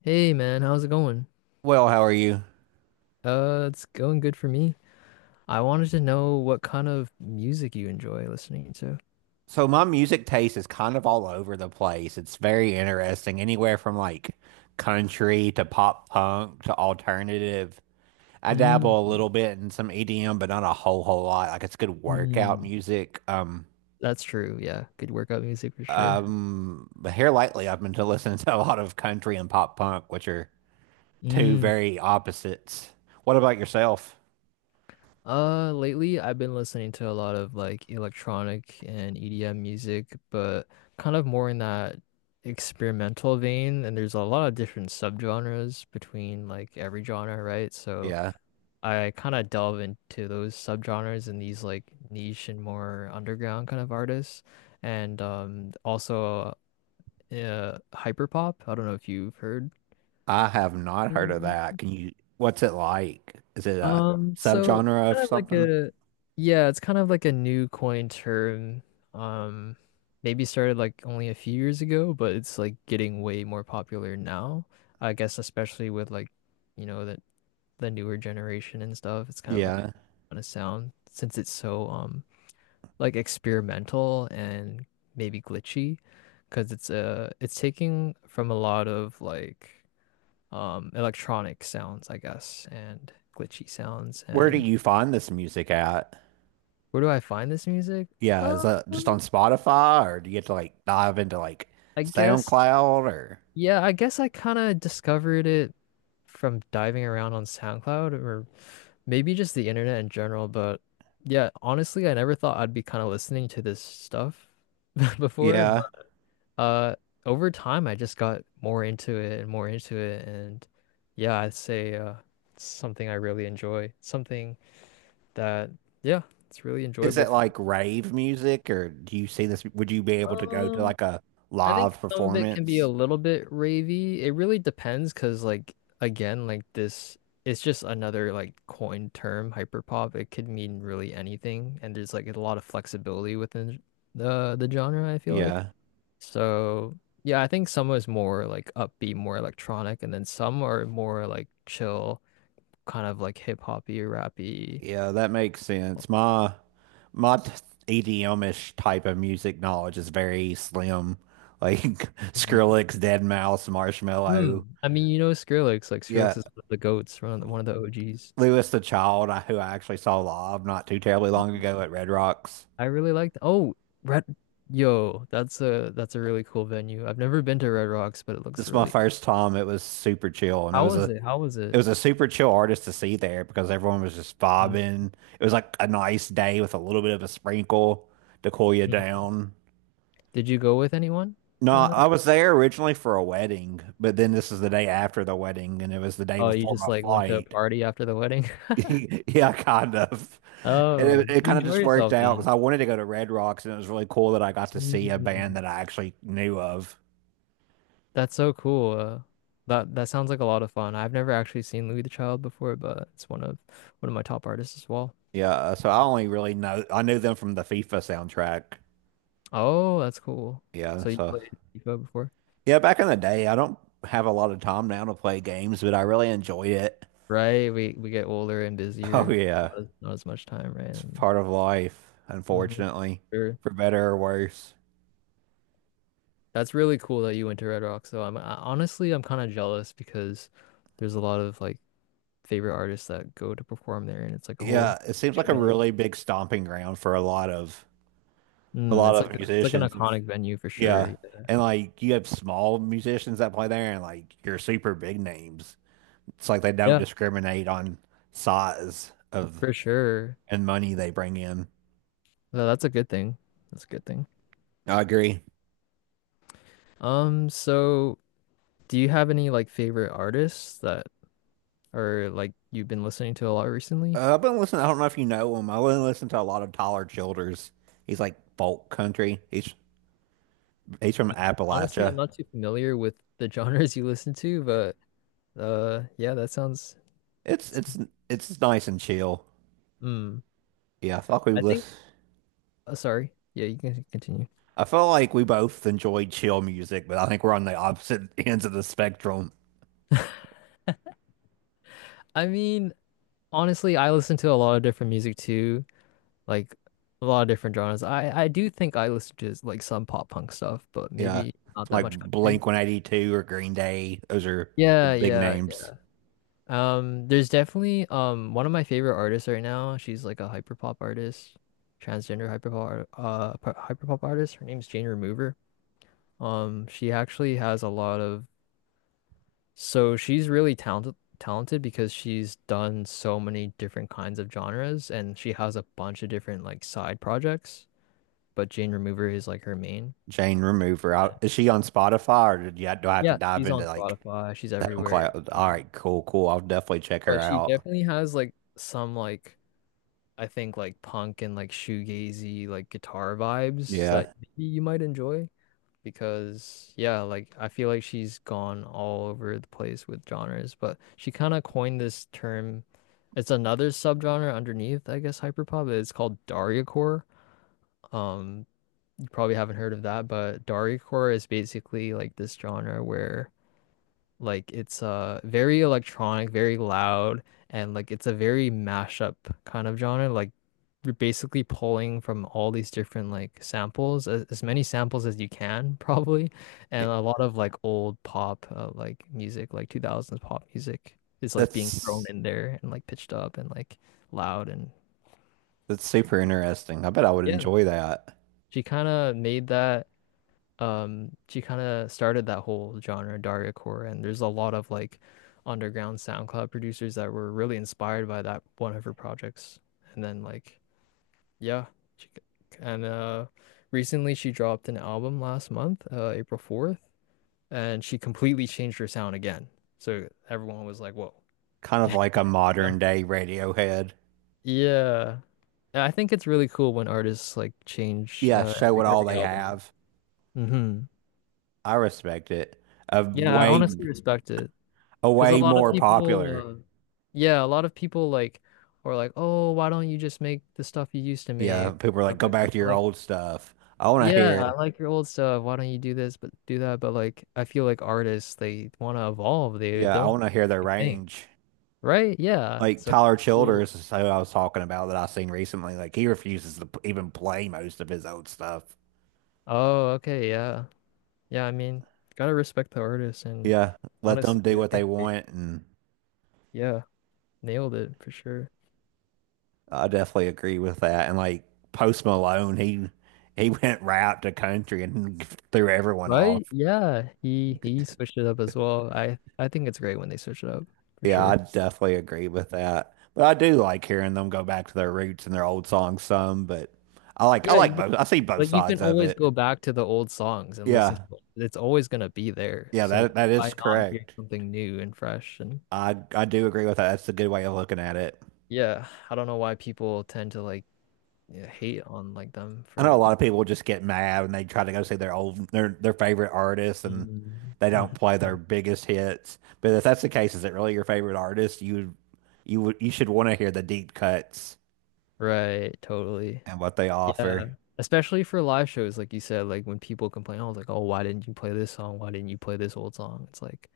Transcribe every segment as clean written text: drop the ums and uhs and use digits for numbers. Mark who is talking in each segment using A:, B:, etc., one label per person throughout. A: Hey man, how's it going?
B: Well, how are you?
A: It's going good for me. I wanted to know what kind of music you enjoy listening to.
B: So my music taste is kind of all over the place. It's very interesting, anywhere from like country to pop punk to alternative. I
A: Mm.
B: dabble a little bit in some EDM, but not a whole lot. Like it's good workout
A: Mm.
B: music.
A: That's true. Yeah, good workout music for sure.
B: But here lately I've been to listening to a lot of country and pop punk, which are two
A: Mm.
B: very opposites. What about yourself?
A: Lately I've been listening to a lot of like electronic and EDM music, but kind of more in that experimental vein. And there's a lot of different subgenres between like every genre, right? So
B: Yeah,
A: I kind of delve into those subgenres and these like niche and more underground kind of artists, and also hyperpop. I don't know if you've heard.
B: I have not heard of
A: Mhm.
B: that. Can you, what's it like? Is it a
A: So it's
B: subgenre of
A: kind of like
B: something?
A: a yeah, it's kind of like a new coin term. Um, maybe started like only a few years ago, but it's like getting way more popular now. I guess especially with like, you know, the the newer generation and stuff. It's kind of like a,
B: Yeah.
A: kind of sound since it's so like experimental and maybe glitchy because it's taking from a lot of like electronic sounds, I guess, and glitchy sounds.
B: Where do
A: And
B: you find this music at?
A: where do I find this music?
B: Yeah,
A: Uh,
B: is that just on Spotify or do you get to like dive into like
A: I guess
B: SoundCloud or
A: yeah, I guess I kind of discovered it from diving around on SoundCloud or maybe just the internet in general, but yeah, honestly, I never thought I'd be kind of listening to this stuff before.
B: yeah.
A: Uh, over time, I just got more into it and more into it, and yeah, I'd say it's something I really enjoy. Something that, yeah, it's really
B: Is
A: enjoyable
B: it
A: for me.
B: like rave music or do you see this? Would you be able to go to
A: Um,
B: like a
A: I think
B: live
A: some of it can be a
B: performance?
A: little bit ravey. It really depends, because like again, like this, it's just another like coined term, hyperpop. It could mean really anything, and there's like a lot of flexibility within the genre, I feel like.
B: Yeah.
A: So yeah, I think some is more like upbeat, more electronic, and then some are more like chill, kind of like hip hoppy, rappy.
B: Yeah, that makes sense. My t- ish type of music knowledge is very slim. Like
A: Mhm.
B: Skrillex, Dead Mouse, Marshmello.
A: Mm. I mean, you know Skrillex, like
B: Yeah.
A: Skrillex is one of the goats, one of the OGs.
B: Lewis the Child, who I actually saw live not too terribly long ago at Red Rocks.
A: I really liked. Oh, Red. Yo, that's a really cool venue. I've never been to Red Rocks, but it
B: This
A: looks
B: is my
A: really.
B: first time. It was super chill, and
A: How was it? How was it?
B: it was a super chill artist to see there because everyone was just
A: Mm.
B: vibing. It was like a nice day with a little bit of a sprinkle to cool you
A: Mm.
B: down.
A: Did you go with anyone
B: No,
A: on that?
B: I was there originally for a wedding, but then this is the day after the wedding, and it was the day
A: Oh, you
B: before
A: just
B: my
A: like went to a
B: flight.
A: party after the wedding?
B: Yeah, kind of. And
A: Oh,
B: it,
A: did
B: it
A: you
B: kind of
A: enjoy
B: just worked
A: yourself
B: out because
A: then?
B: I wanted to go to Red Rocks, and it was really cool that I got to see a band
A: Mm.
B: that I actually knew of.
A: That's so cool. That that sounds like a lot of fun. I've never actually seen Louis the Child before, but it's one of my top artists as well.
B: Yeah, so I only really know I knew them from the FIFA soundtrack.
A: Oh, that's cool.
B: Yeah,
A: So you
B: so
A: played FIFA before?
B: yeah, back in the day, I don't have a lot of time now to play games, but I really enjoyed it.
A: Right. We get older and
B: Oh
A: busier, not
B: yeah,
A: as, not as much time, right?
B: it's part of life,
A: Mm-hmm.
B: unfortunately,
A: Sure.
B: for better or worse.
A: That's really cool that you went to Red Rock. So honestly I'm kind of jealous because there's a lot of like favorite artists that go to perform there, and it's like a whole
B: Yeah, it seems like a
A: shebang.
B: really big stomping ground for a
A: Mm,
B: lot
A: it's
B: of
A: like it's like an
B: musicians.
A: iconic venue for
B: Yeah.
A: sure.
B: And like you have small musicians that play there and like your super big names. It's like they don't
A: Yeah.
B: discriminate on size of
A: For sure.
B: and money they bring in.
A: No, that's a good thing. That's a good thing.
B: I agree.
A: So do you have any like favorite artists that are like you've been listening to a lot recently?
B: I've been listening. I don't know if you know him. I've been listening to a lot of Tyler Childers. He's like folk country, he's from
A: Honestly, I'm
B: Appalachia.
A: not too familiar with the genres you listen to, but yeah, that sounds
B: It's it's nice and chill.
A: mm.
B: Yeah, I felt like we
A: I think
B: listen.
A: sorry. Yeah, you can continue.
B: I felt like we both enjoyed chill music, but I think we're on the opposite ends of the spectrum.
A: I mean, honestly, I listen to a lot of different music too, like a lot of different genres. I do think I listen to like some pop punk stuff, but
B: Yeah.
A: maybe not that
B: Like
A: much country.
B: Blink 182 or Green Day. Those are the
A: Yeah,
B: big
A: yeah,
B: names.
A: Um, There's definitely one of my favorite artists right now. She's like a hyperpop artist, transgender hyperpop art- p- hyperpop artist. Her name's Jane Remover. She actually has a lot of she's really talented because she's done so many different kinds of genres and she has a bunch of different like side projects, but Jane Remover is like her main.
B: Jane Remover.
A: And
B: Is she on Spotify or did you, do I have to
A: yeah,
B: dive
A: she's
B: into
A: on
B: like
A: Spotify, she's
B: that on
A: everywhere.
B: cloud? All
A: Um,
B: right, cool. I'll definitely check her
A: But she
B: out.
A: definitely has like some like I think like punk and like shoegazy like guitar vibes that
B: Yeah.
A: maybe you might enjoy because yeah, like I feel like she's gone all over the place with genres, but she kind of coined this term. It's another subgenre underneath, I guess, hyperpop. It's called Dariacore. Um, you probably haven't heard of that, but Dariacore is basically like this genre where like it's very electronic, very loud, and like it's a very mashup kind of genre. Like you're basically pulling from all these different like samples, as many samples as you can probably, and
B: It-
A: a lot of like old pop like music, like 2000s pop music is like being thrown
B: that's
A: in there and like pitched up and like loud and
B: that's super
A: trappy.
B: interesting. I bet I would
A: Yeah.
B: enjoy that.
A: She kind of made that. She kind of started that whole genre Dargacore and there's a lot of like underground SoundCloud producers that were really inspired by that one of her projects and then like yeah she, and recently she dropped an album last month April 4th and she completely changed her sound again, so everyone was like whoa.
B: Kind of
A: Yeah,
B: like a modern day Radiohead.
A: yeah, I think it's really cool when artists like change
B: Yeah, show what all
A: every
B: they
A: album.
B: have.
A: Hmm.
B: I respect it. A
A: Yeah, I
B: way
A: honestly respect it.
B: a
A: Because a
B: way
A: lot of
B: more popular.
A: a lot of people like are like, oh, why don't you just make the stuff you used to
B: Yeah,
A: make,
B: people are like,
A: stuff
B: go
A: like
B: back
A: that.
B: to
A: But,
B: your
A: like,
B: old stuff. I want to
A: yeah,
B: hear
A: I like your old stuff. Why don't you do this, but do that? But like, I feel like artists, they want to evolve. They
B: Yeah, I
A: don't
B: want to hear their
A: think,
B: range.
A: right? Yeah.
B: Like
A: So,
B: Tyler
A: cool.
B: Childers is who I was talking about that I seen recently. Like he refuses to even play most of his old stuff.
A: Oh, okay, yeah, yeah. I mean, gotta respect the artists, and
B: Yeah, let
A: honestly,
B: them do
A: I
B: what they
A: think they,
B: want, and
A: yeah, nailed it for sure.
B: I definitely agree with that. And like Post Malone, he went right out to country and threw everyone off.
A: Right? Yeah, he switched it up as well. I think it's great when they switch it up for
B: Yeah, I
A: sure.
B: definitely agree with that. But I do like hearing them go back to their roots and their old songs some. But I
A: Yeah,
B: like
A: you can-
B: both. I see both
A: like you can
B: sides of
A: always
B: it.
A: go back to the old songs and listen
B: Yeah,
A: to it. It's always gonna be there.
B: yeah,
A: So
B: that that is
A: why not hear
B: correct.
A: something new and fresh? And
B: I do agree with that. That's a good way of looking at it.
A: yeah, I don't know why people tend to like yeah, hate on like them
B: I
A: for
B: know a
A: like
B: lot of people just get mad and they try to go see their favorite artists and
A: mm.
B: they don't
A: Mhm.
B: play their biggest hits. But if that's the case, is it really your favorite artist? You should want to hear the deep cuts
A: Right, totally.
B: and what they
A: Yeah.
B: offer.
A: Especially for live shows, like you said, like when people complain, I was like, oh, why didn't you play this song? Why didn't you play this old song? It's like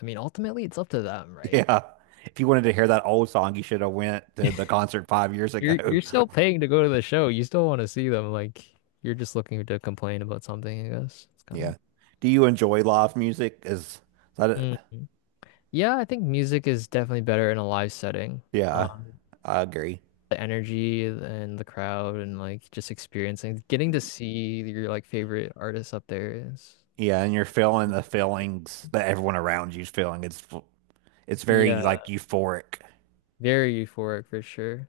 A: I mean, ultimately, it's up to them, right?
B: Yeah. If you wanted to hear that old song, you should have went to the concert 5 years
A: You're
B: ago.
A: you're still paying to go to the show. You still want to see them. Like you're just looking to complain about something, I guess. It's kind of.
B: Yeah. Do you enjoy live music? Is that a,
A: Mhm. Yeah, I think music is definitely better in a live setting.
B: yeah,
A: Um,
B: I agree.
A: the energy and the crowd and like just experiencing, getting to see your like favorite artists up there is,
B: Yeah, and you're feeling the feelings that everyone around you's feeling. It's very
A: yeah,
B: like euphoric.
A: very euphoric for sure.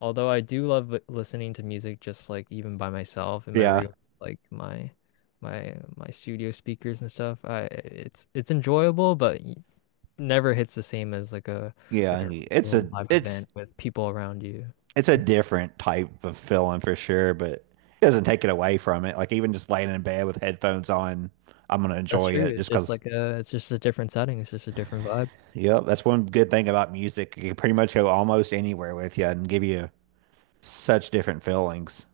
A: Although I do love listening to music just like even by myself in my
B: Yeah,
A: room, like my studio speakers and stuff. I it's enjoyable, but never hits the same as like
B: yeah.
A: a real live
B: It's
A: event with people around you.
B: it's a different type of feeling for sure, but it doesn't take it away from it. Like even just laying in bed with headphones on, I'm gonna
A: That's
B: enjoy
A: true.
B: it
A: It's
B: just
A: just
B: 'cause.
A: like a it's just a different setting. It's just a different vibe.
B: Yep, that's one good thing about music. You can pretty much go almost anywhere with you and give you such different feelings.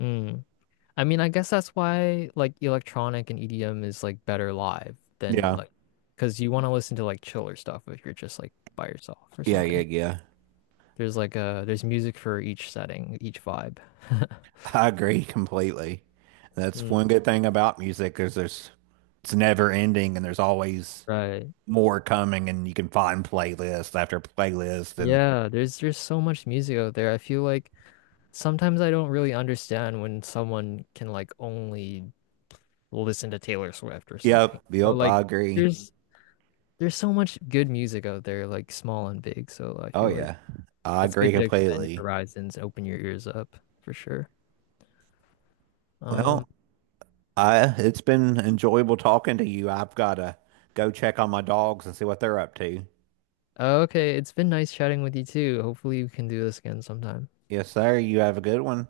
A: Mm. I mean, I guess that's why like electronic and EDM is like better live than
B: Yeah,
A: like because you want to listen to like chiller stuff if you're just like by yourself or
B: yeah.
A: something.
B: yeah.
A: There's like a there's music for each setting, each vibe.
B: I agree completely. That's
A: Mm.
B: one good thing about music is there's it's never ending and there's always
A: Right.
B: more coming and you can find playlist after playlist and
A: Yeah, there's so much music out there. I feel like sometimes I don't really understand when someone can like only listen to Taylor Swift or something. Or
B: yep,
A: like
B: I agree.
A: there's there's so much good music out there, like small and big. So I
B: Oh
A: feel like
B: yeah. I
A: it's good
B: agree
A: to expand your
B: completely.
A: horizons and open your ears up for sure. Um,
B: Well, I it's been enjoyable talking to you. I've got to go check on my dogs and see what they're up to.
A: okay, it's been nice chatting with you too. Hopefully we can do this again sometime.
B: Yes, sir. You have a good one.